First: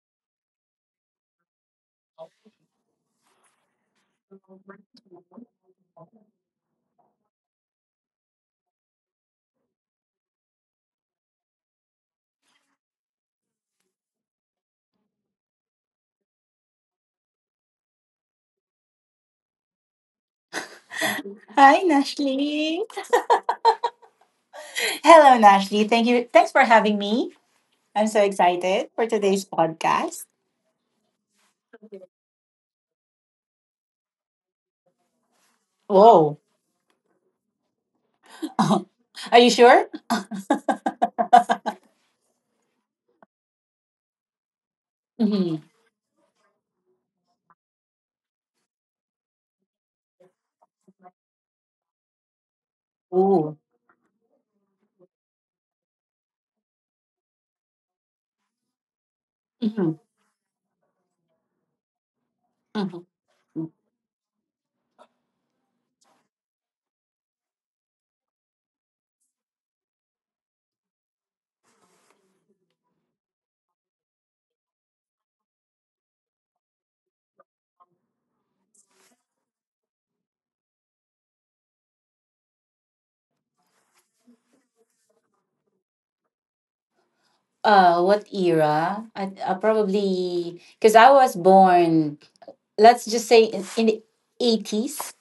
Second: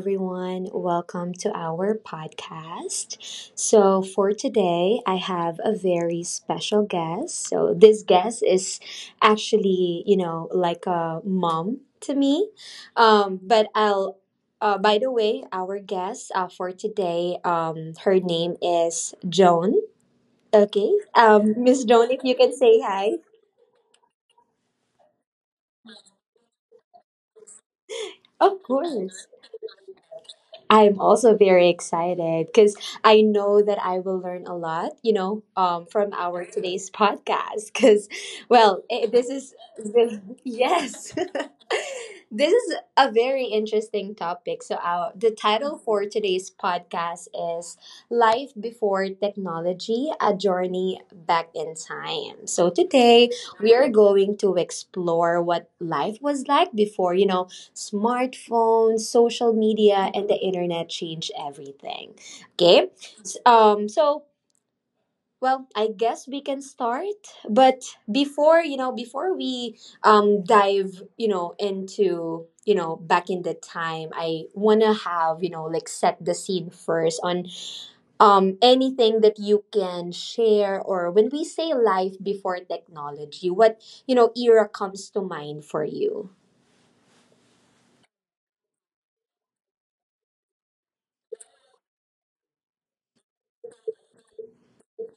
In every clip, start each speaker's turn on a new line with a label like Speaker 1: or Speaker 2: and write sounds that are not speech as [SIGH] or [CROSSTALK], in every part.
Speaker 1: everyone. Welcome to our podcast. So, for today, I have a very special guest. So, this guest is actually, you know, like a mom to me. But by the way, our guest for today, her name is Joan. Okay.
Speaker 2: Hi,
Speaker 1: Miss Joan, if you can say
Speaker 2: Nashley.
Speaker 1: hi.
Speaker 2: Hello, Nashley. Thank you. Thanks for having me. I'm so
Speaker 1: Of
Speaker 2: excited for
Speaker 1: course.
Speaker 2: today's podcast.
Speaker 1: I'm also very excited because I know that I will learn a lot, from
Speaker 2: Whoa.
Speaker 1: our today's podcast. Because, well,
Speaker 2: [LAUGHS]
Speaker 1: it, this
Speaker 2: Are you
Speaker 1: is,
Speaker 2: sure?
Speaker 1: this, yes, [LAUGHS] This is a very interesting topic. So, the
Speaker 2: Mm-hmm.
Speaker 1: title for today's podcast is Life Before Technology, A Journey Back in Time. So, today
Speaker 2: Ooh.
Speaker 1: we are going to explore what life was like before, you know, smartphones, social
Speaker 2: Mm-hmm.
Speaker 1: media, and the internet changed everything. Okay,
Speaker 2: Mm-hmm.
Speaker 1: um, so I guess we can start. But before we dive, you know, into back in the time, I wanna have you know like set the scene first on anything that you can share, or when we say life before technology, what era comes to mind for you?
Speaker 2: What era? I probably because I was born. Let's just say in the 80s.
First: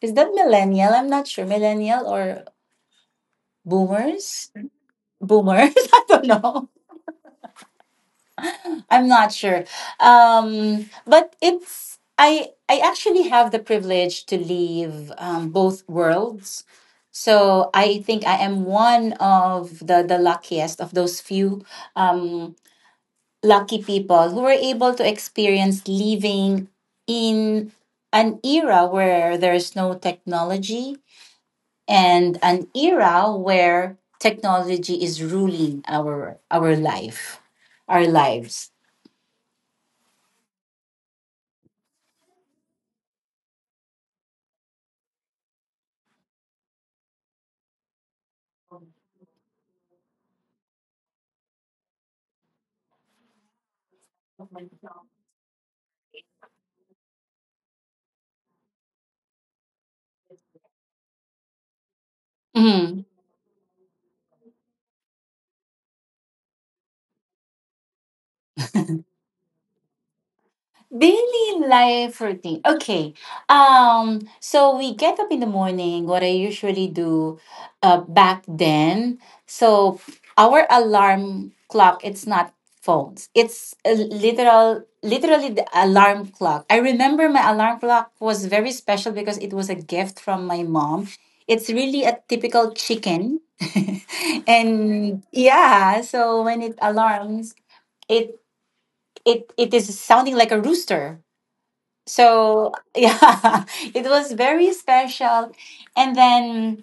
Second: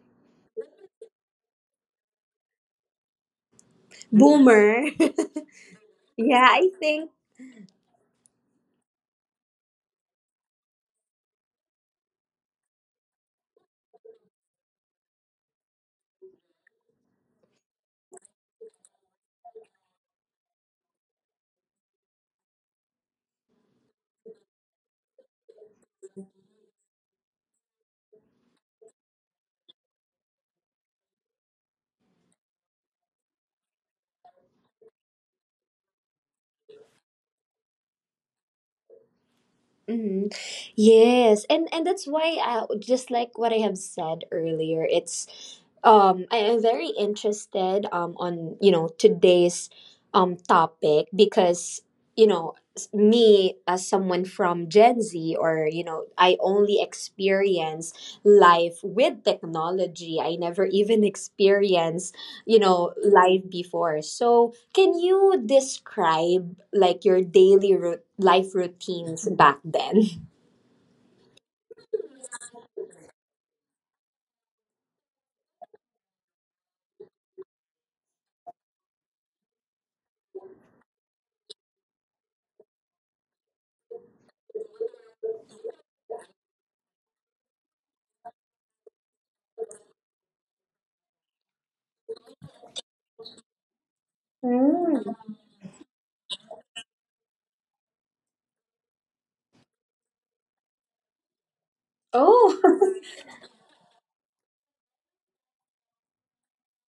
Speaker 2: Is that millennial? I'm not sure. Millennial or boomers?
Speaker 1: Boomer. [LAUGHS]
Speaker 2: Boomers. [LAUGHS] I don't
Speaker 1: Yeah,
Speaker 2: know.
Speaker 1: I think.
Speaker 2: I'm not sure. But it's I actually have the privilege to leave both worlds. So I think I am one of the luckiest of those few um, lucky people who were able to experience living in an era where there's no technology, and an era where technology is ruling our life, our lives.
Speaker 1: Mhm. Yes, and that's why, I just like what I have said earlier, it's I am very interested on you know today's topic because me, as someone from Gen Z, or you know, I only experience life with technology. I never even experience, you know,
Speaker 2: Mhm.
Speaker 1: live before. So, can you describe like your life routines back then?
Speaker 2: Daily life routine. Okay. So we get up in the morning. What I usually do back then. So our alarm clock, it's not phones. It's a literally the alarm clock. I remember my alarm clock was very special because it was a gift from my mom. It's really a typical chicken. [LAUGHS] And
Speaker 1: Mm.
Speaker 2: yeah, so when it alarms, it it it is sounding like a rooster, so
Speaker 1: Oh. [LAUGHS]
Speaker 2: yeah. [LAUGHS] It was very special. And then,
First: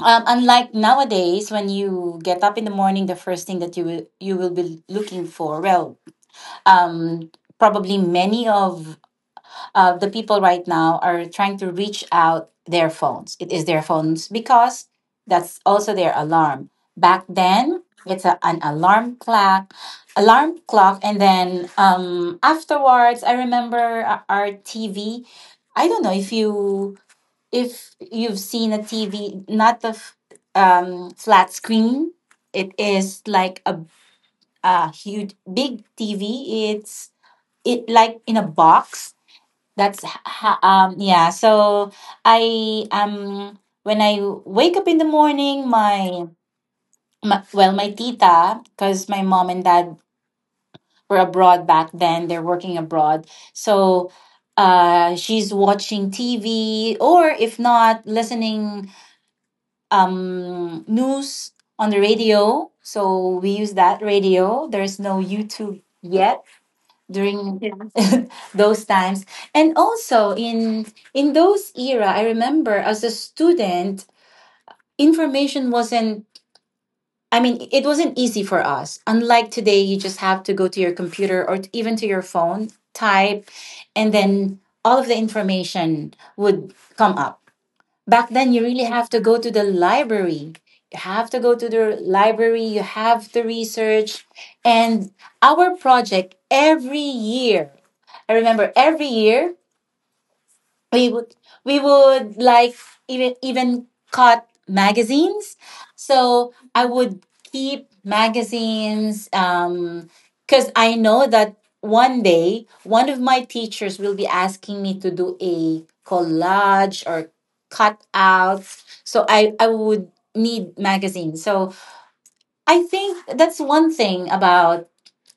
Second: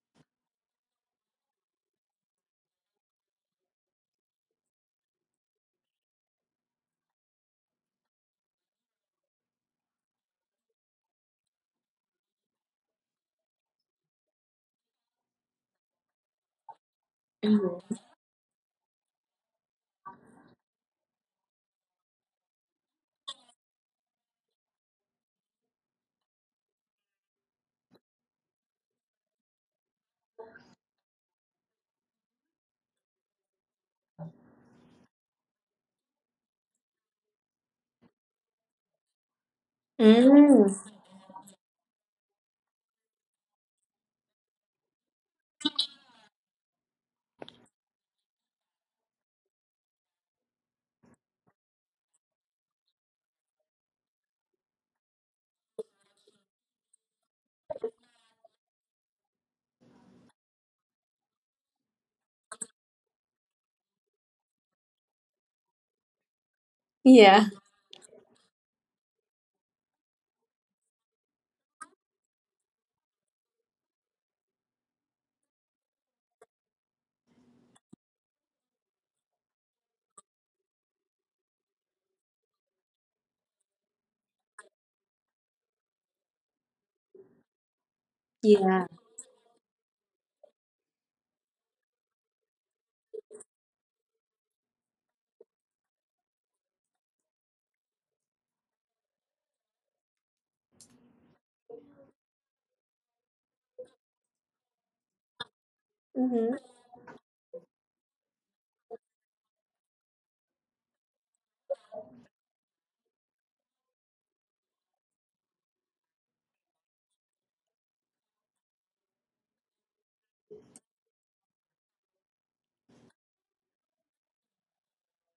Speaker 2: unlike nowadays, when you get up in the morning, the first thing that you will be looking for, well, um probably many of the people right now are trying to reach out their phones. It is their phones because that's also their alarm. Back then,
Speaker 1: Mhm.
Speaker 2: an alarm clock, and then, afterwards, I remember our TV. I don't know if you if you've seen a TV, not the flat screen. It is like a huge big TV. It's it like in a box
Speaker 1: Mm.
Speaker 2: yeah. So I when I wake up in the morning, my well my tita, because my mom and dad were abroad back then. They're working abroad, so she's watching TV, or if not, listening news on the radio. So we use that radio. There's no YouTube yet
Speaker 1: Yeah.
Speaker 2: during, yes. [LAUGHS] Those times. And also in those era, I remember as a student, information wasn't I mean it wasn't easy for us. Unlike today, you just have to go to your computer, or even to your phone, type, and then all of the information would come up. Back then, you really
Speaker 1: Yeah.
Speaker 2: have to go to the library. You have to go to the library, you have to research. And our project every year, I remember every year, we would we would like, even cut magazines. So
Speaker 1: Mhm.
Speaker 2: I would keep magazines, because I know that one day, one of my teachers will be asking me to do a collage or cutouts, so I would need magazines. So I think that's one thing about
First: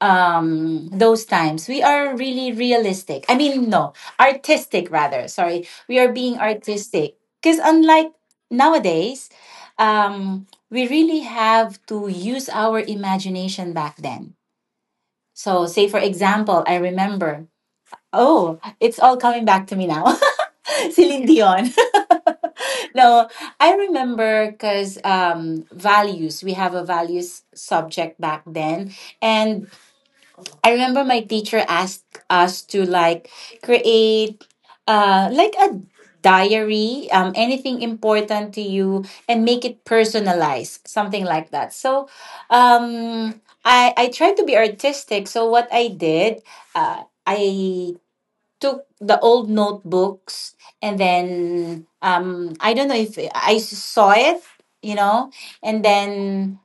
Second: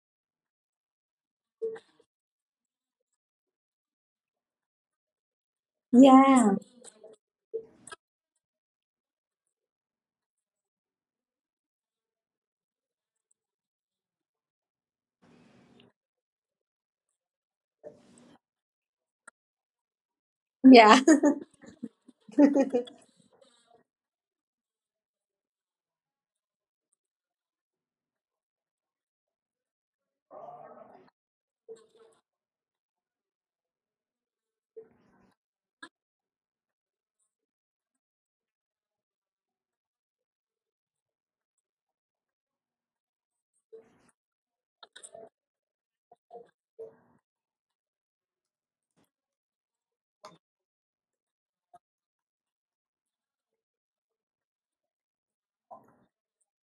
Speaker 2: those times. We are really realistic I mean no artistic, rather. Sorry, we are being
Speaker 1: Yeah.
Speaker 2: artistic, because unlike nowadays, we really have to use our imagination back then. So say for example, I remember, oh, it's all coming back to me now. [LAUGHS]
Speaker 1: Yeah.
Speaker 2: Celine Dion. [LAUGHS] No, I remember, because values, we have a values subject back then. And I remember my teacher asked us to like create like a diary, anything important to you, and make it personalized, something like that. So I tried to be artistic. So what I did, I took the old notebooks, and then, I don't know if I saw it, you know, and then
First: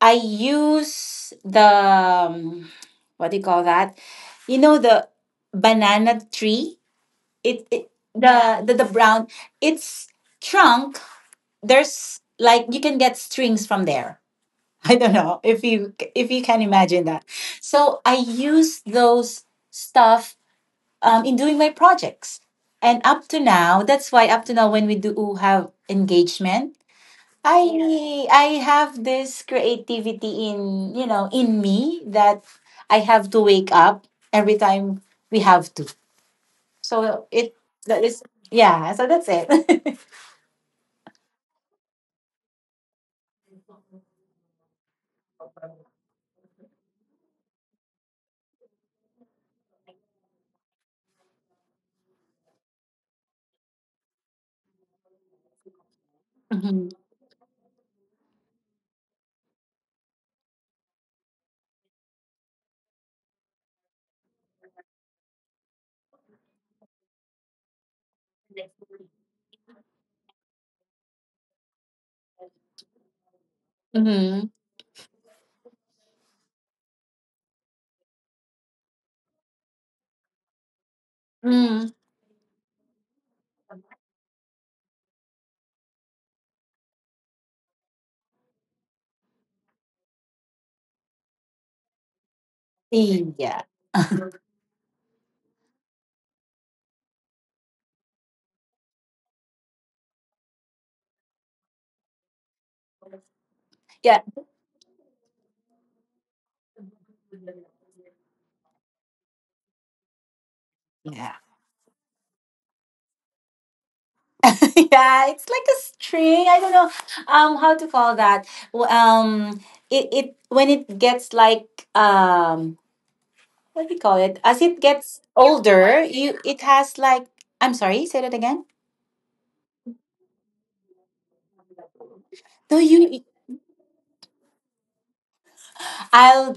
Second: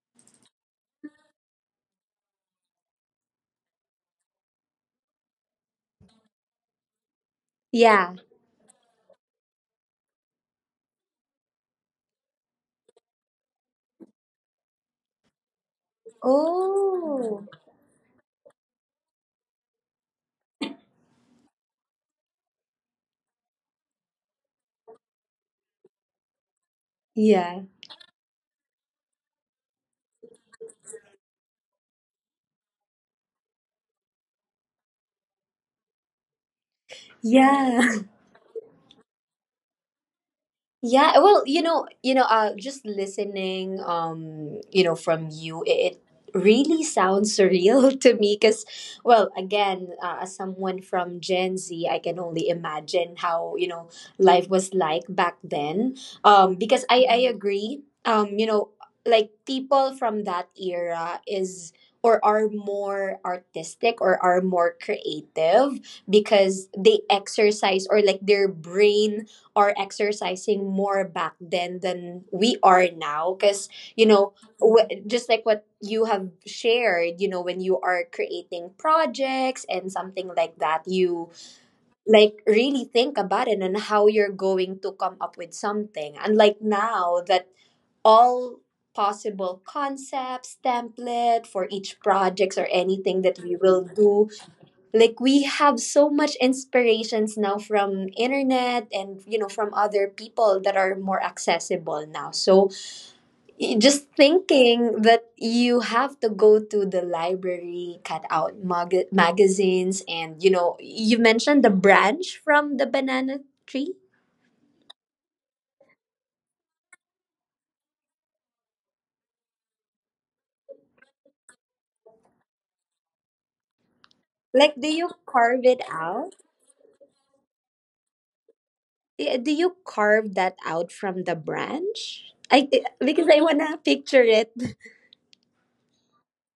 Speaker 2: I use the what do you call that? You know, the banana tree. It,
Speaker 1: [LAUGHS]
Speaker 2: it
Speaker 1: Yeah.
Speaker 2: The brown. Its trunk. There's like you can get strings from there. [LAUGHS] I don't know if you can imagine that.
Speaker 1: Oh.
Speaker 2: So I use those stuff in doing my projects. And up to now, that's why up to now, when we do have engagement,
Speaker 1: Yeah.
Speaker 2: I have this creativity in, you know, in me, that I have to wake up every time we have to. So it that
Speaker 1: Yeah.
Speaker 2: is Yeah. So that's it. [LAUGHS]
Speaker 1: Yeah, just listening, you know, from you, it really sounds surreal [LAUGHS] to me. Because, well, again, as someone from Gen Z, I can only imagine how, you know, life was like back then. Because
Speaker 2: Mm-hmm.
Speaker 1: I agree. You know, like people from that era is or are more artistic or are more creative because they exercise, or like their brain are exercising more back then than we are now. Because, you know,
Speaker 2: Mm-hmm.
Speaker 1: just like what you have shared, you know, when you are creating projects and something like that, you
Speaker 2: Mm.
Speaker 1: like really think about it and how you're going to come up with something, unlike now that all possible concepts, template for each projects or anything that we
Speaker 2: Yeah.
Speaker 1: will do, like we have so much inspirations now from internet, and you know, from other people that are more accessible now. So, just
Speaker 2: Yeah.
Speaker 1: thinking that you have to go to the library, cut out magazines, and you know, you
Speaker 2: Yeah.
Speaker 1: mentioned the branch from the banana tree,
Speaker 2: [LAUGHS] Yeah. It's like a string. I don't know how to call that. W- Um. It it when it gets like, um what do you call it? As
Speaker 1: like,
Speaker 2: it
Speaker 1: do you
Speaker 2: gets
Speaker 1: carve it
Speaker 2: older,
Speaker 1: out?
Speaker 2: you it has like, I'm sorry. Say that again.
Speaker 1: Yeah, do you carve that out from the branch I
Speaker 2: No, you.
Speaker 1: because I want to picture it.
Speaker 2: I'll.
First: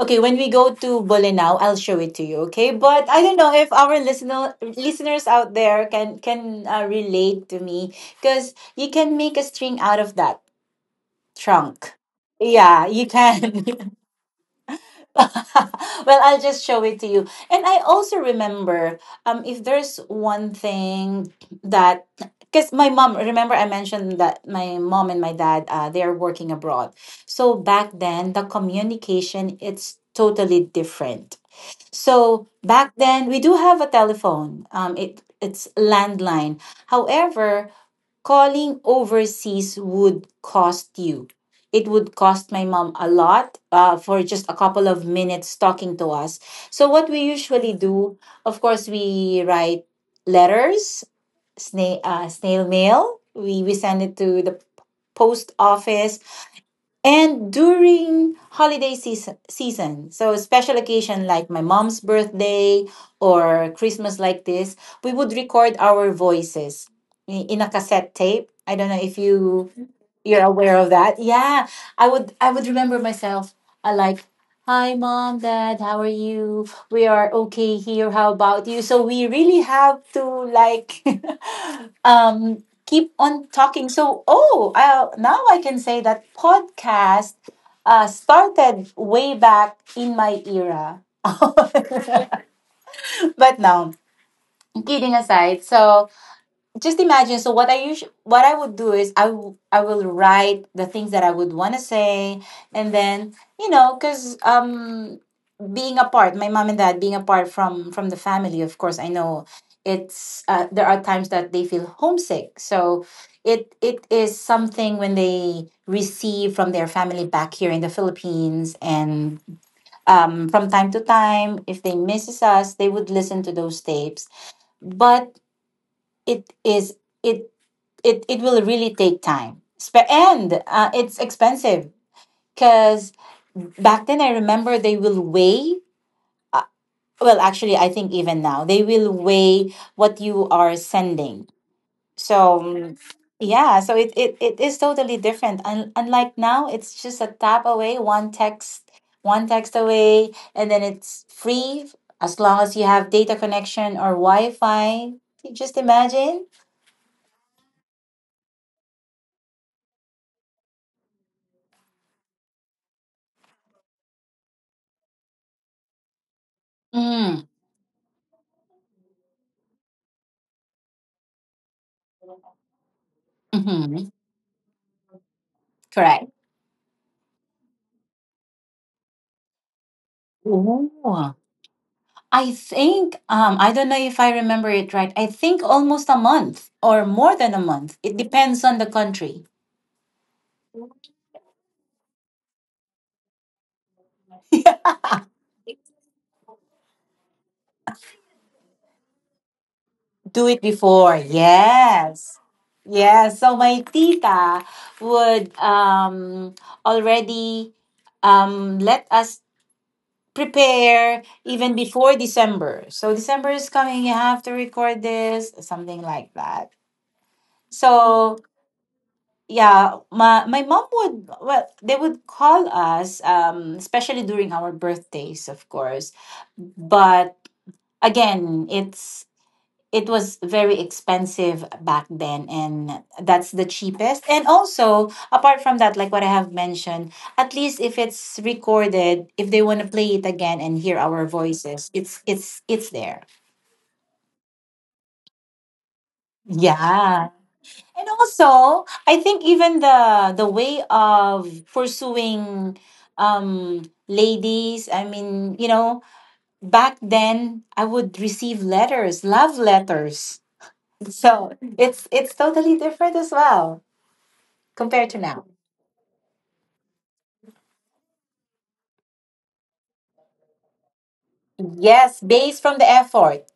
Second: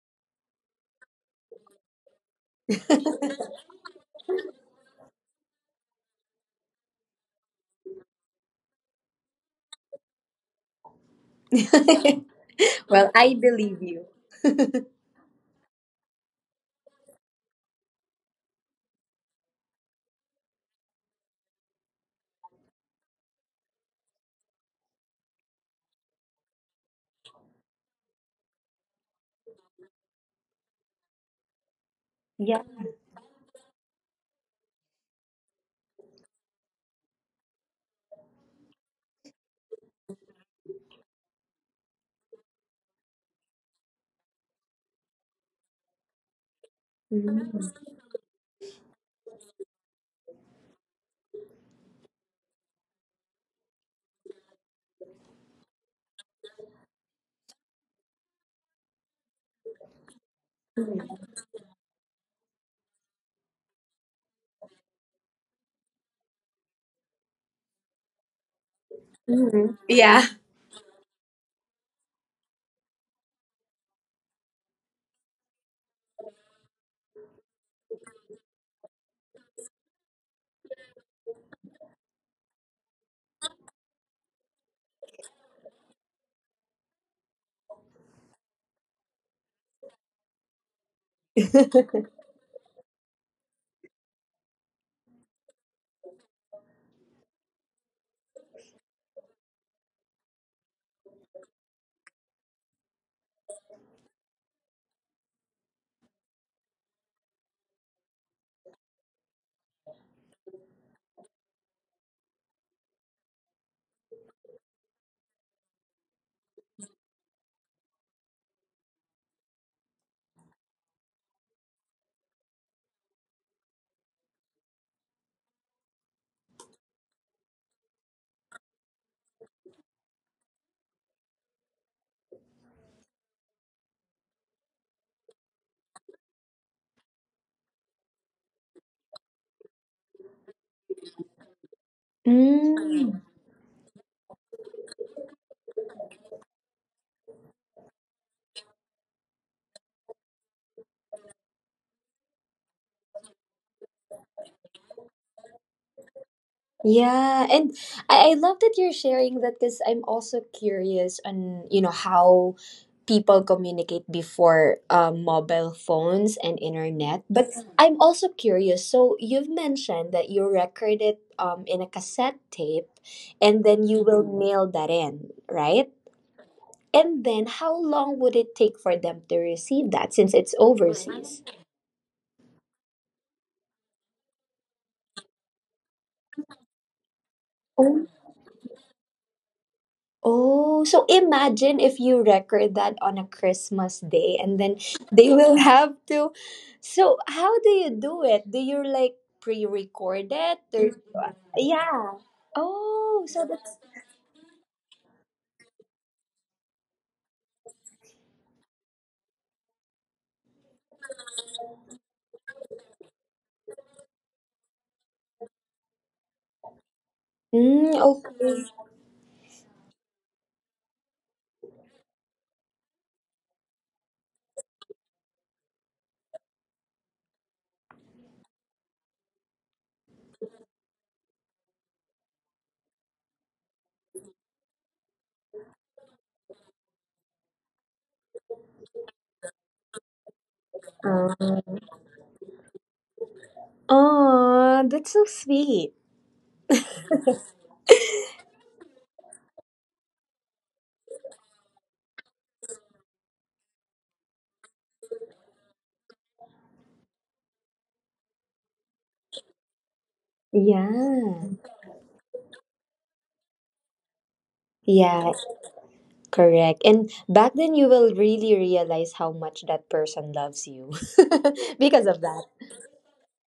Speaker 2: Okay, when we go to Bolinao, I'll show it to you. Okay, but
Speaker 1: [LAUGHS]
Speaker 2: I don't know if our listeners out there can relate to me, because you can make a string out of that trunk. Yeah, you
Speaker 1: Well, I believe
Speaker 2: can. [LAUGHS]
Speaker 1: you.
Speaker 2: [LAUGHS] Well, I'll just show it to you. And I also remember, if there's one thing that, because my mom, remember I mentioned that my mom and my dad, they are working abroad. So back then, the communication, it's totally different. So back then, we do have a telephone. It it's landline. However, calling overseas would cost you. It would cost my mom a lot for just a couple of minutes talking to us. So, what we usually do, of course, we write letters, snail mail, we send it to the post office. And during season, so special occasion
Speaker 1: Mhm.
Speaker 2: like my mom's birthday or Christmas like this, we would record our voices in a cassette tape. I don't know if
Speaker 1: Yeah.
Speaker 2: you're aware of that. Yeah. I would remember myself. I like, hi mom, dad, how are you? We are okay here. How about you? So we really have to like [LAUGHS] keep on talking. So oh, now I can say that podcast started way back in my era. [LAUGHS] But no, kidding aside. So just imagine, so what I would do is I will write the things that I would want to say, and then, you know, because being apart, my mom and dad being apart from the family, of course I know it's there are times that they feel homesick, so it is something when they receive from their family back here in the Philippines. And from time to time, if they misses us, they would listen to those tapes. But it is it it, it will really take time. And it's expensive, because back then, I remember they will weigh, uh, actually, I think even now, they will weigh what you are sending. So
Speaker 1: Mm,
Speaker 2: yeah, so it is totally different. Unlike now, it's just a tap away, one text away, and then it's free as long as you have data connection or Wi Fi. You just imagine.
Speaker 1: yeah, and I love that you're sharing that, because I'm also curious on, you know, how people communicate before, mobile phones and internet.
Speaker 2: Mm.
Speaker 1: But I'm also curious. So, you've mentioned that you record it, in a cassette tape, and then you
Speaker 2: Hmm.
Speaker 1: will mail that in, right?
Speaker 2: Correct.
Speaker 1: And then how long would it take for them to receive that, since it's
Speaker 2: Ooh.
Speaker 1: overseas?
Speaker 2: I think I don't know if I remember it right. I think almost a month or more than a month. It depends on the country.
Speaker 1: Oh, so imagine if you record that on a Christmas day and then
Speaker 2: [LAUGHS]
Speaker 1: [LAUGHS] they will have to. So, how do you do it? Do you like pre-record
Speaker 2: Do it
Speaker 1: it or
Speaker 2: before.
Speaker 1: yeah.
Speaker 2: Yes.
Speaker 1: Oh,
Speaker 2: Yes.
Speaker 1: so
Speaker 2: So my
Speaker 1: that's
Speaker 2: tita would already let us prepare even before December. So December is coming, you have to record this, something like that.
Speaker 1: mm,
Speaker 2: So
Speaker 1: okay.
Speaker 2: yeah, my mom would, well, they would call us, especially during our birthdays, of course. But again, it was very expensive back then, and that's the cheapest. And also apart from that, like what I have mentioned, at least if it's recorded, if they want to play it again and hear our voices, it's there.
Speaker 1: Oh, that's so sweet.
Speaker 2: Yeah. And also, I think even the way of pursuing um ladies, I mean, you know, back then I would receive letters, love letters.
Speaker 1: Yeah.
Speaker 2: So it's totally different as well, compared to
Speaker 1: Yeah,
Speaker 2: now.
Speaker 1: correct. And back then you will really realize how much that person loves you [LAUGHS] because
Speaker 2: Yes,
Speaker 1: of that.
Speaker 2: based from the effort.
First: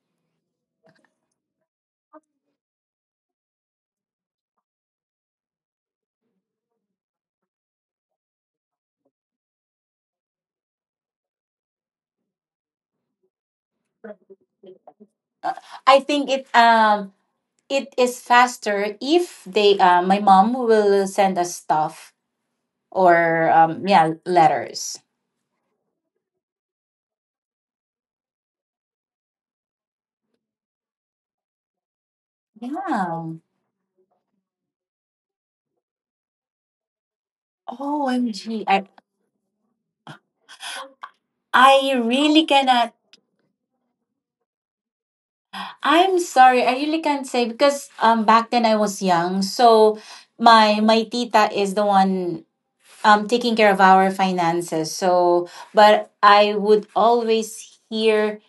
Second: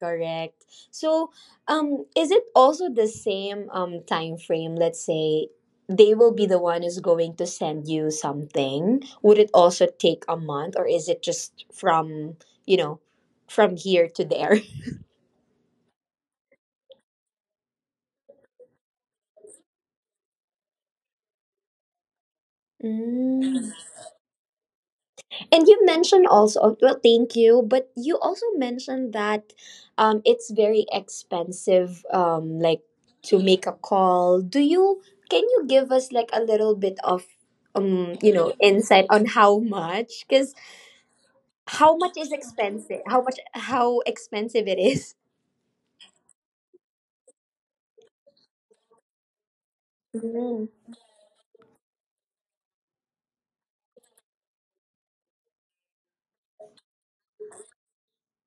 Speaker 1: Correct. So, is it also the same time frame? Let's say they will be the one who's going to send you something. Would it also take a month, or is it just from, you know, from here to there? [LAUGHS]
Speaker 2: I think it is faster if they, my mom will send us stuff or
Speaker 1: Mm.
Speaker 2: yeah, letters.
Speaker 1: And you mentioned also, well, thank you, but you also mentioned that, it's very expensive, like,
Speaker 2: Yeah.
Speaker 1: to make a call. Can you give us like a little bit of, you know,
Speaker 2: OMG.
Speaker 1: insight on how much? Because
Speaker 2: I
Speaker 1: how much is
Speaker 2: really cannot.
Speaker 1: expensive? How expensive it is?
Speaker 2: I'm sorry. I really can't say because back then I was young. So
Speaker 1: Mm.
Speaker 2: my tita is the one taking care of our finances. So but I would always hear,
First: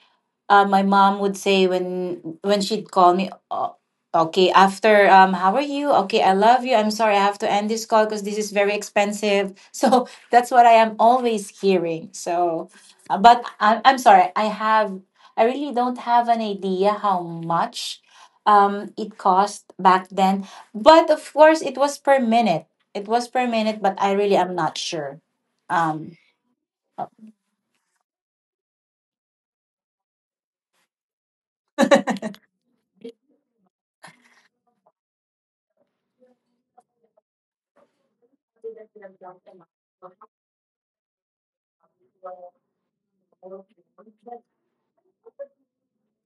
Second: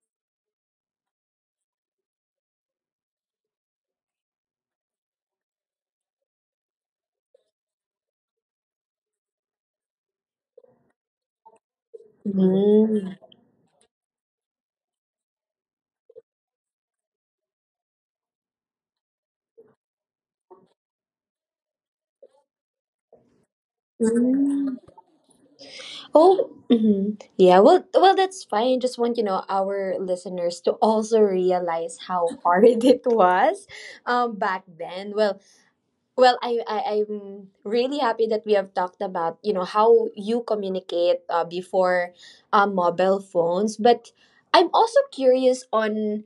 Speaker 2: my mom would say when she'd call me, oh, okay, after, how are you, okay, I love you, I'm sorry, I have to end this call because this is very expensive. [LAUGHS] So that's what I am always hearing. So
Speaker 1: Mm.
Speaker 2: I'm sorry, I really don't have an idea how much it cost back then. But of course it was per minute, but I really am not sure. um
Speaker 1: Oh, mhm. Yeah. Well, well, that's fine. Just want you know our listeners to also realize how hard [LAUGHS] it was, back then. Well, well, I'm really happy that we have talked about, you know, how you communicate, before, mobile phones. But I'm also curious on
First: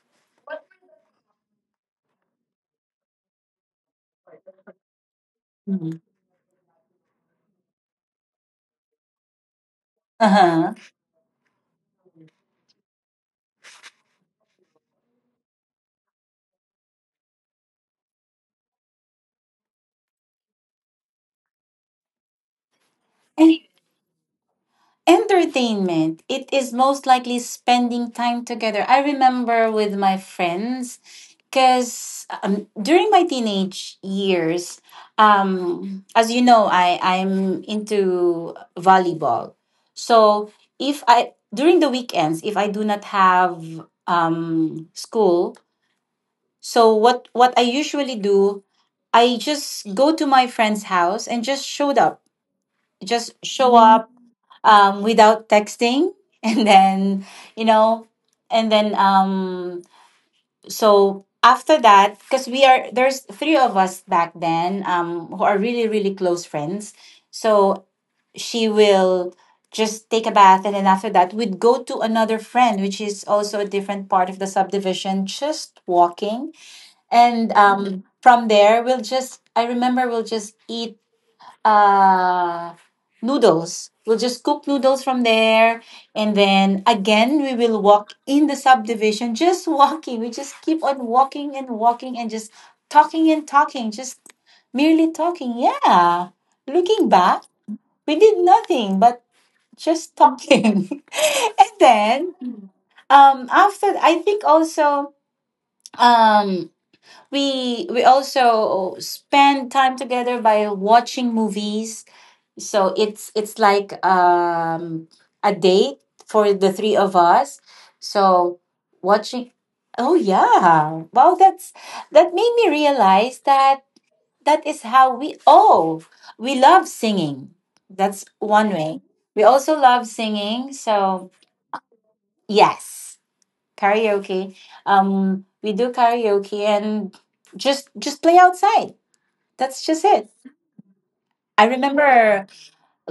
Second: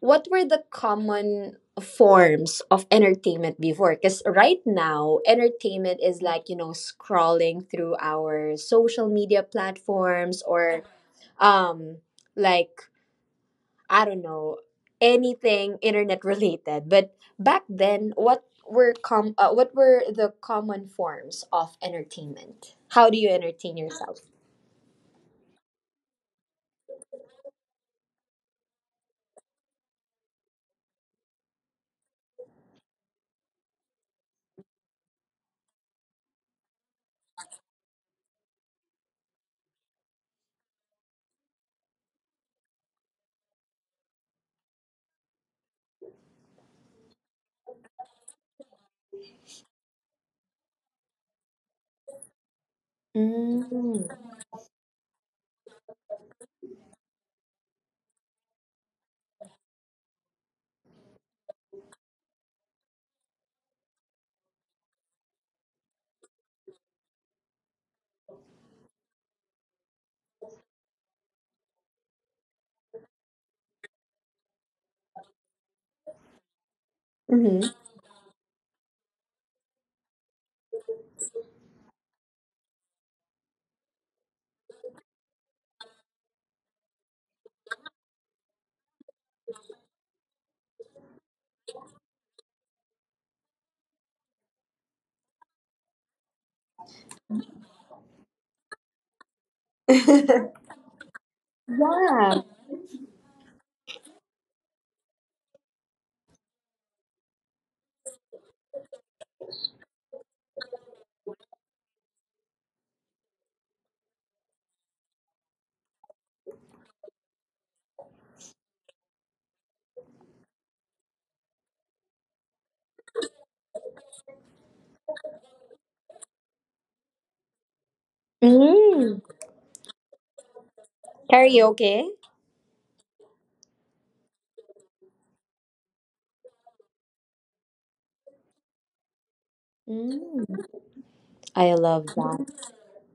Speaker 1: what were the common forms of entertainment before, because right now
Speaker 2: mhm.
Speaker 1: entertainment is like, you know, scrolling through our social media
Speaker 2: [LAUGHS]
Speaker 1: platforms,
Speaker 2: Uh-huh.
Speaker 1: or um, like, I don't know, anything internet related. But back then what were com what were the common forms of entertainment? How do you entertain yourself?
Speaker 2: Entertainment. It is most likely spending time together. I remember with my friends, because during my teenage years, as you know, I'm into volleyball. So if I, during the weekends, if I do not have school, so what I usually do, I just go to my friend's house and just showed up. Just show up
Speaker 1: Mm.
Speaker 2: without texting [LAUGHS] and then you know and then so after that because we are there's three of us back then, who are really close friends. So she will just take a bath, and then after that we'd go to another friend which is also a different part of the subdivision, just walking. And
Speaker 1: Mm-hmm.
Speaker 2: from there we'll just, I remember, we'll just eat uh, noodles. We'll just cook noodles from there. And then again, we will walk in the subdivision, [LAUGHS] just walking. We just keep on walking and walking and just talking and talking, just merely talking. Yeah. Looking back, we did nothing but just
Speaker 1: [LAUGHS]
Speaker 2: talking. [LAUGHS] and then
Speaker 1: Yeah.
Speaker 2: After, I think, also, um, we also spend time together by watching movies. So it's like a date for the three of us. So watching, oh yeah, wow, that's, that made me realize that that is how we, oh, we love singing. That's one way.
Speaker 1: Mm.
Speaker 2: We also love singing, so
Speaker 1: Karaoke.
Speaker 2: yes, karaoke. We do karaoke and just play outside. That's just it.
Speaker 1: Mm.
Speaker 2: I
Speaker 1: I love
Speaker 2: remember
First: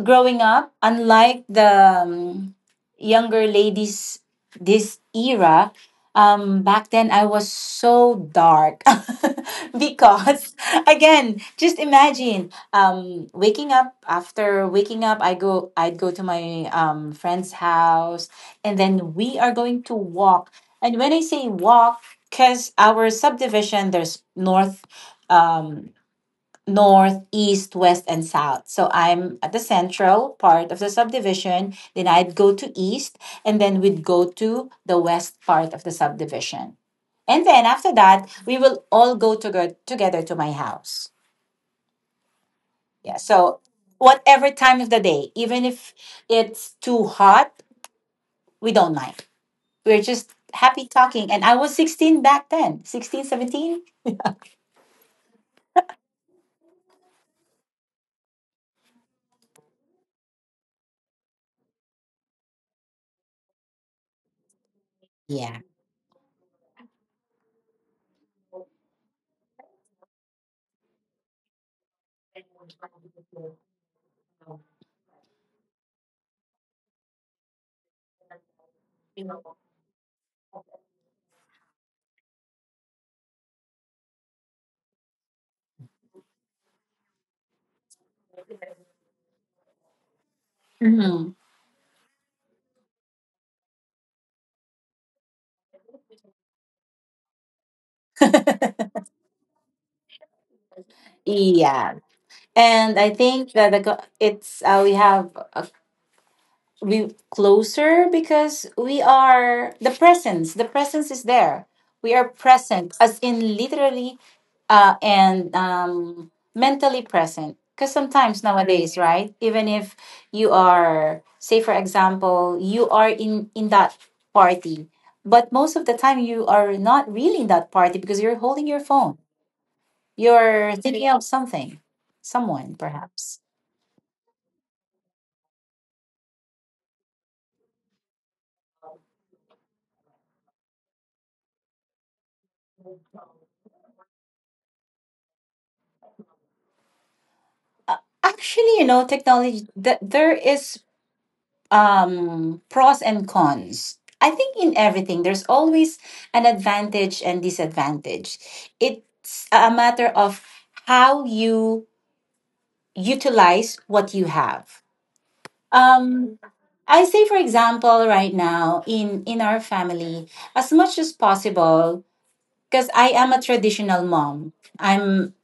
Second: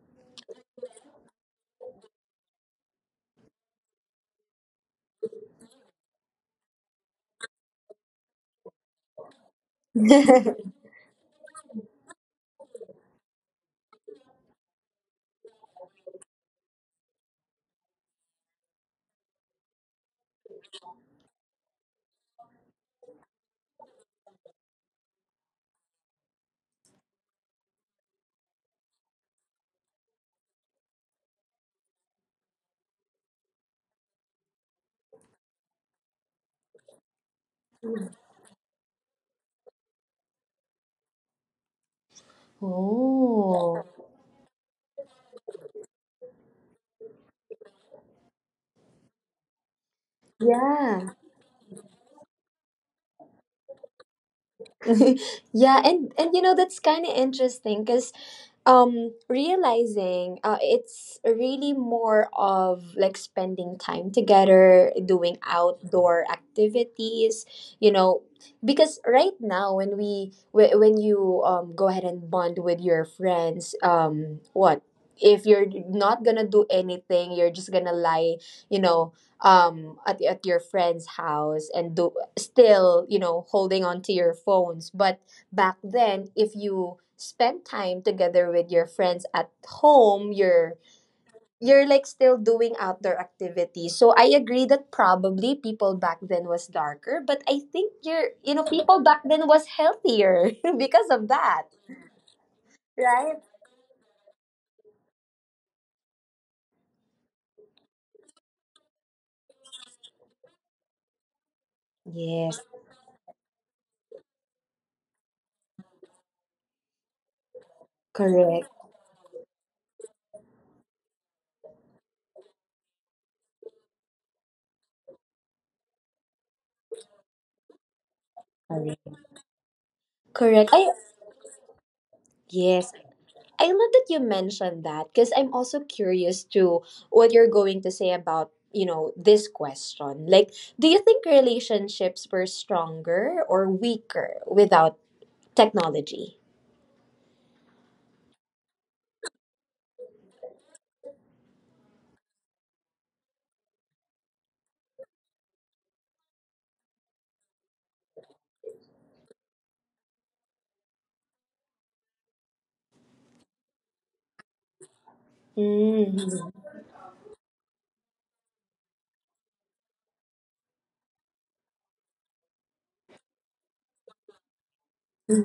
Speaker 2: growing up, unlike the, younger ladies this era, back then I was so dark [LAUGHS] because,
Speaker 1: that.
Speaker 2: again, just imagine, waking up. After waking up, I'd go to my, friend's house, and then we are going to walk. And when I say walk, because our subdivision, there's north. Um, North, east, west, and south. So I'm at the central part of the subdivision. Then I'd go to east, and then we'd go to the west part of the subdivision. And then after that, we will all go together to my house.
Speaker 1: [LAUGHS]
Speaker 2: Yeah. So
Speaker 1: Oh,
Speaker 2: whatever time of the day, even if it's too hot, we don't mind. We're just happy
Speaker 1: yeah.
Speaker 2: talking. And I was 16 back then, 16, 17.
Speaker 1: [LAUGHS] Yeah, and you know, that's kind of interesting, cuz um, realizing, it's really more of like spending time together, doing
Speaker 2: Yeah.
Speaker 1: outdoor activities, you know. Because right now when we when you go ahead and bond with your friends, um, what, if you're not gonna do anything, you're just gonna lie, you know, um, at your friend's house and do, still, you know, holding on to your phones. But back then if you spend time together with your friends at home,
Speaker 2: Mhm.
Speaker 1: you're like still doing outdoor activities. So, I agree that probably people back then was darker, but I think you're, you know,
Speaker 2: [LAUGHS]
Speaker 1: people back then was healthier [LAUGHS] because of that.
Speaker 2: Yeah. And I
Speaker 1: Right.
Speaker 2: think that it's, we have a, we closer because we are the presence. The presence is there. We are
Speaker 1: Yes.
Speaker 2: present, as in literally, and mentally present. Because sometimes
Speaker 1: Correct.
Speaker 2: nowadays, right? Even if you are, say, for example, you are in that party, but most of the time you are not really in that party because you're holding your
Speaker 1: Correct.
Speaker 2: phone.
Speaker 1: correct
Speaker 2: You're
Speaker 1: i
Speaker 2: thinking of something, someone,
Speaker 1: Yes,
Speaker 2: perhaps.
Speaker 1: I love that you mentioned that, because I'm also curious to what you're going to say about, you know, this question. Like, do you think relationships were stronger or weaker without technology?
Speaker 2: Uh, Actually, you know, technology, that there is pros and cons. I think in everything there's always an advantage and disadvantage. It's a matter of how you utilize what you have. Um
Speaker 1: Mm.
Speaker 2: I say, for example, right now in our family, as much as possible, because I am a traditional mom. I'm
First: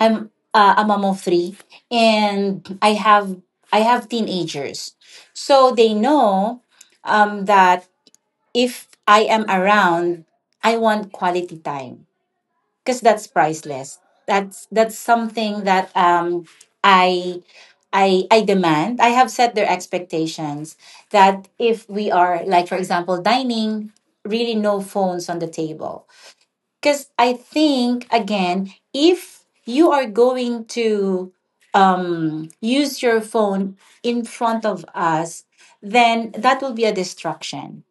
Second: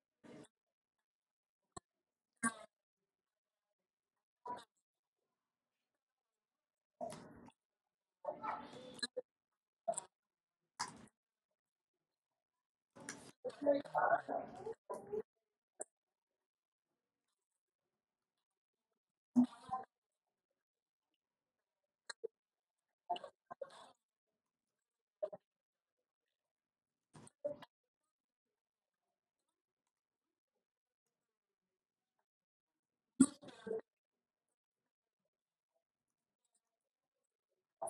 Speaker 2: I'm a mom of three, and I have teenagers, so they know that if I am around, I want quality time, because that's priceless. That's something that, I, I demand. I have set their expectations that if we are, like, for example, dining, really no phones on the table. Because I think, again, if you are going to use your phone in front of us, then that will be a distraction.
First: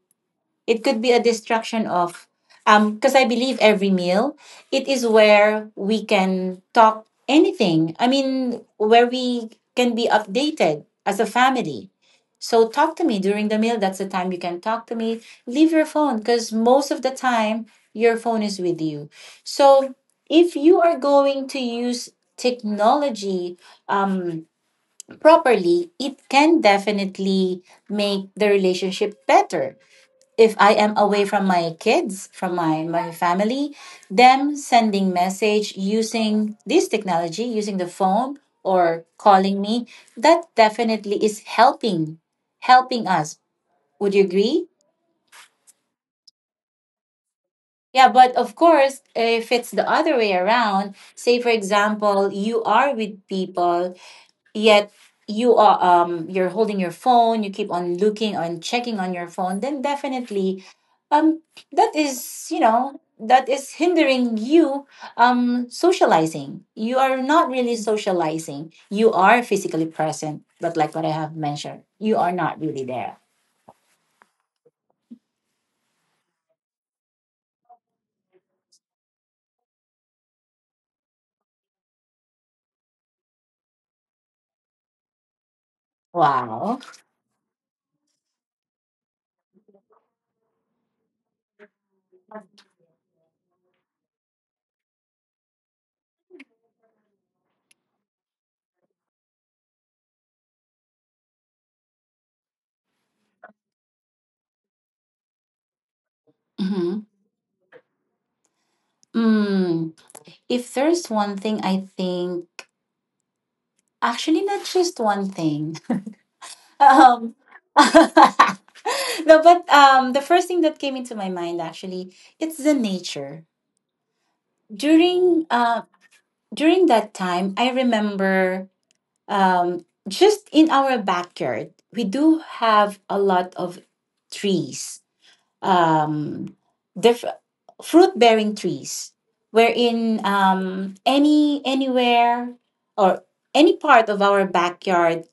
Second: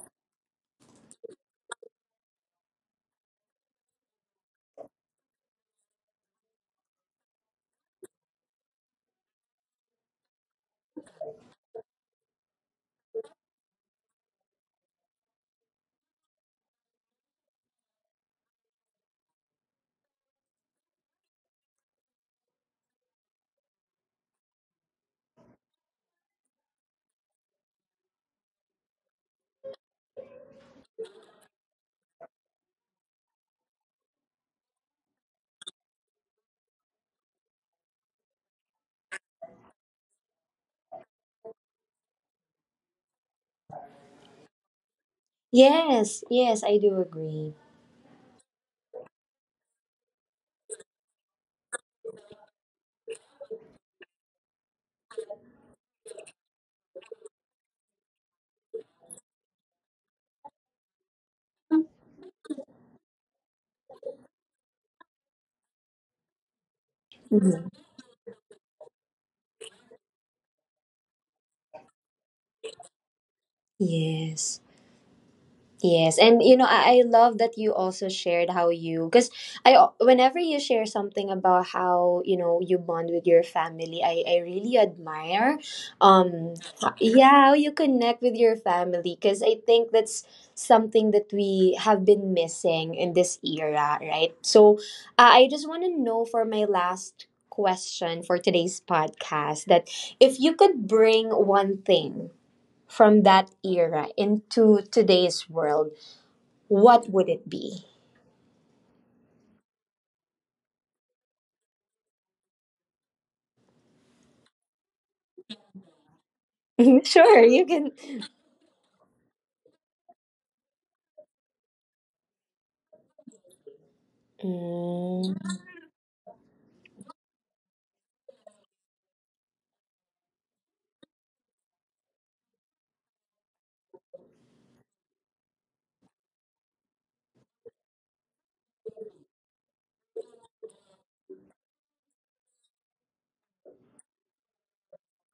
Speaker 2: It could be a distraction of, because I believe every meal, it is where we can talk anything. I mean, where we can be updated as a family. So talk to me during the meal. That's the time you can talk to me. Leave your phone, because most of the time your phone is with you. So if you are going to use technology um, properly, it can definitely make the relationship better. If I am away from my kids, from my family, them sending message using this technology, using the phone, or calling me, that definitely is helping, helping us. Would you agree?
Speaker 1: Yes, yes, I do agree.
Speaker 2: Yeah, but of course, if it's the other way around, say, for example, you are with people, yet you are, you're holding your phone, you keep on looking on, checking on your phone, then definitely, um that is, you know, that is hindering you socializing. You are not
Speaker 1: Mhm.
Speaker 2: really socializing. You are physically present, but like what I have mentioned, you are not really there.
Speaker 1: Yes. Yes, and you know, I love that you also shared how you, because whenever you share something about how you know you bond with your family, I really admire, um,
Speaker 2: Wow.
Speaker 1: yeah, how you connect with your family, because I think that's something that we have been missing in this era, right? So, I just want to know for my last question for today's podcast, that if you could bring one thing from that era into today's world,
Speaker 2: Mm-hmm.
Speaker 1: what would it be?
Speaker 2: Mm. If there's one thing, I think, actually, not just one thing.
Speaker 1: [LAUGHS]
Speaker 2: Um,
Speaker 1: Sure, you can.
Speaker 2: [LAUGHS] no, but the first thing that came into my mind, actually, it's the nature.
Speaker 1: Mm,
Speaker 2: During during that time, I remember, just in our backyard, we do have a lot of trees, um, diff- fruit bearing trees, wherein, anywhere or any part of our backyard,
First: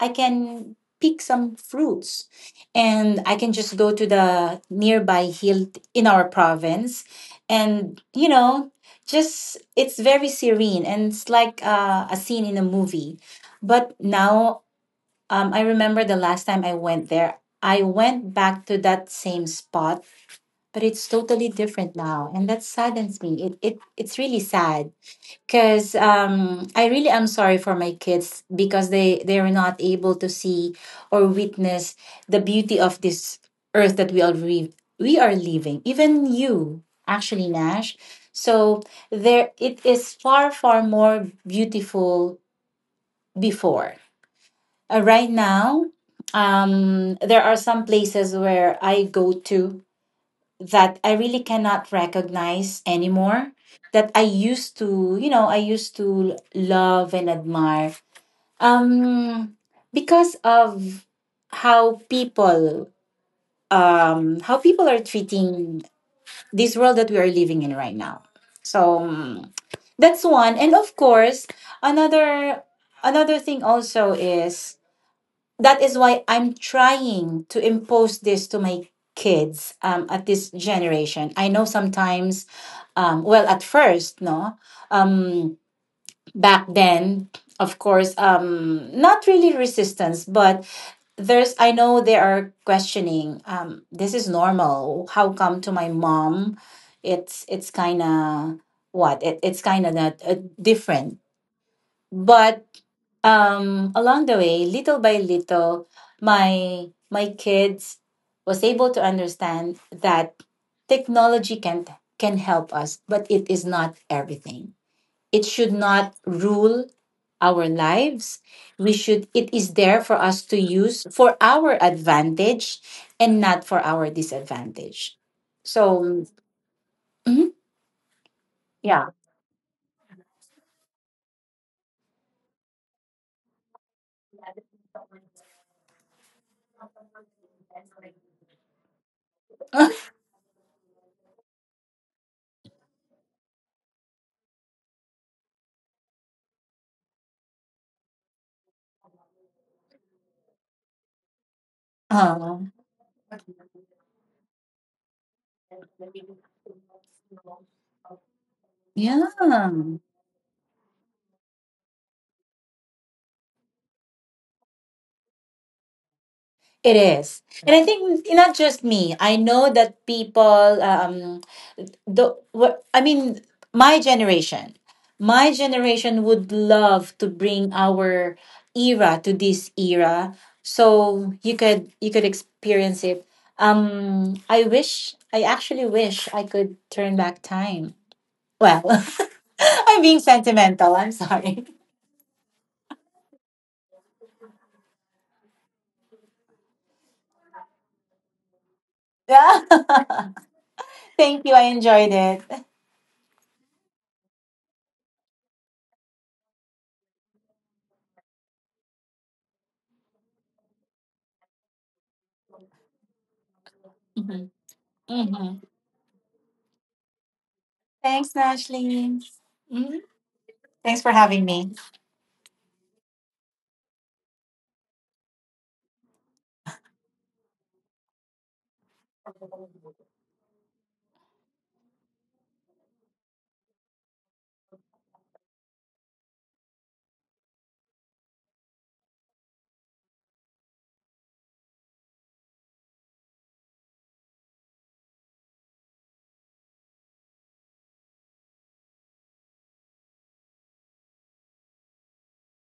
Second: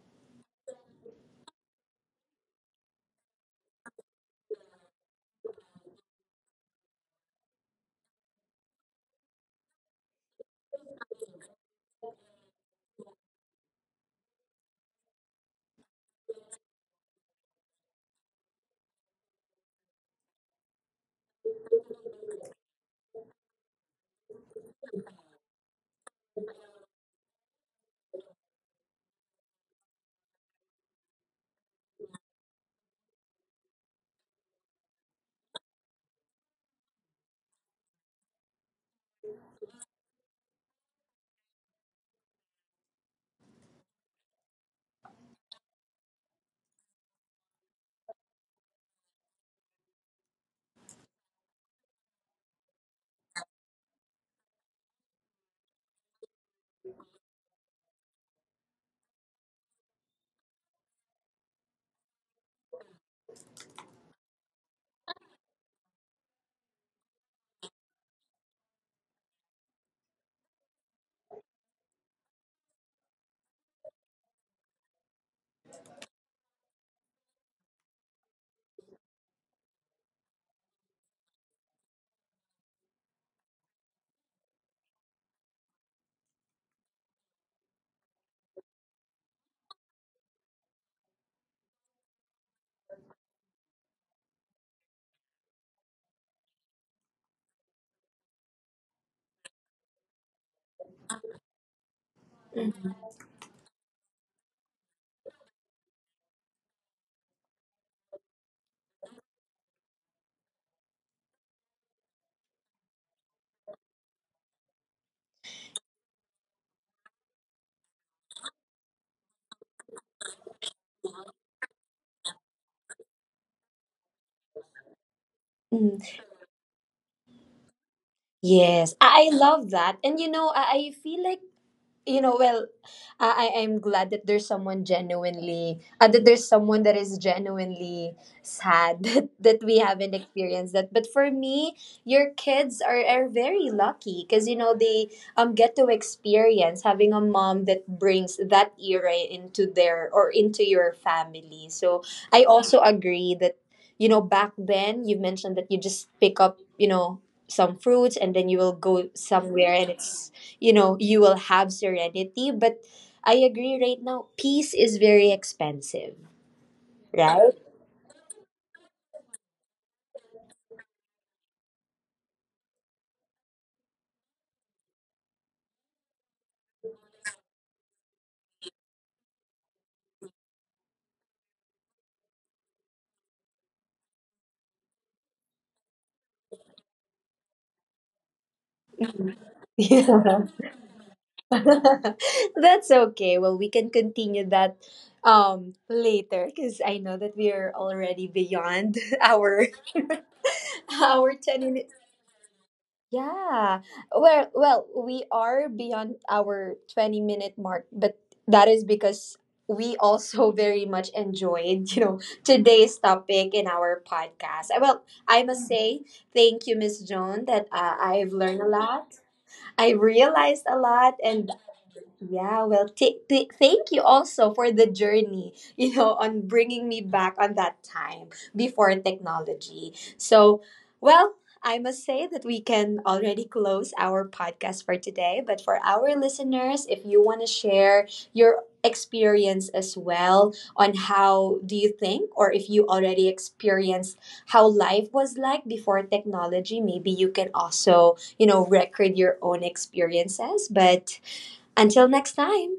Speaker 2: I can pick some fruits. And I can just go to the nearby hill in our province, and you know, just, it's very serene, and it's like, a scene in a movie. But now, I remember the last time I went there, I went back to that same spot, but it's totally different now, and that saddens me. It's really sad because, I really am sorry for my kids, because they are not able to see or witness the beauty of this earth that we are living. Even you, actually, Nash. So there, it is far more beautiful before. Right now, there are some places where I go to that I really cannot recognize anymore, that I used to, you know, I used to love and admire. Um because of how people, how people are treating this world that we are living in right now. So, mm, that's one. And of course, another another thing also is, that is why I'm trying to impose this to my kids, at this generation. I know sometimes, well, at first, no, um, back then, of course, not really resistance, but there's, I know they are questioning, this is normal. How come to my mom, it's kind of what? It's kind of that, different. But along the way, little by little, my my kids was able to understand that technology can help us, but it is not everything. It should not rule our lives. We should, it is there for us to use for our advantage, and not for our disadvantage.
Speaker 1: mm.
Speaker 2: So mhm,
Speaker 1: Yes,
Speaker 2: yeah.
Speaker 1: I love that. And you know, I feel like, you know, well, am glad that there's someone genuinely, that there's someone that is genuinely sad [LAUGHS] that, that we
Speaker 2: [LAUGHS]
Speaker 1: haven't experienced that. But for me, your kids are very lucky, because you know they, um, get to experience having a mom that brings that era into their, or into your family. So, I
Speaker 2: Uh,
Speaker 1: also agree that, you know, back then you mentioned that you just pick up, you know, some fruits and then you will go
Speaker 2: yeah.
Speaker 1: somewhere, and it's, you know, you will have serenity. But I agree, right now peace is very expensive.
Speaker 2: It is.
Speaker 1: Right.
Speaker 2: And I think it's not just me. I know that people, the what I mean, my generation. My generation would love to bring our era to this era, so you could, you could experience it. I wish, I actually wish I could turn back time. Well,
Speaker 1: [LAUGHS]
Speaker 2: [LAUGHS] I'm being
Speaker 1: Yeah.
Speaker 2: sentimental. I'm sorry. [LAUGHS]
Speaker 1: [LAUGHS] That's okay, well, we can continue that later, because I know that we are already beyond [LAUGHS]
Speaker 2: Yeah.
Speaker 1: our
Speaker 2: [LAUGHS]
Speaker 1: [LAUGHS] our
Speaker 2: Thank you. I
Speaker 1: 10.
Speaker 2: enjoyed it.
Speaker 1: Yeah. Well, well, we are beyond our 20-minute mark, but that is because we also [LAUGHS] very much enjoyed, you know, today's topic in our
Speaker 2: Mhm.
Speaker 1: podcast. Well, I
Speaker 2: Mhm.
Speaker 1: must say thank you, Miss Joan, that
Speaker 2: Thanks,
Speaker 1: I've learned a
Speaker 2: Ashley.
Speaker 1: lot. I
Speaker 2: Mhm.
Speaker 1: realized a
Speaker 2: Thanks for
Speaker 1: lot
Speaker 2: having
Speaker 1: and
Speaker 2: me.
Speaker 1: yeah, well, thank you also for the journey, you know, on bringing me back on that time before technology. So, well, I must say that we can already close our podcast for today. But for our listeners, if you want to share your experience as well on how do you think, or if you already experienced how life was like before technology, maybe you can also, you know, record your own experiences. But until next time.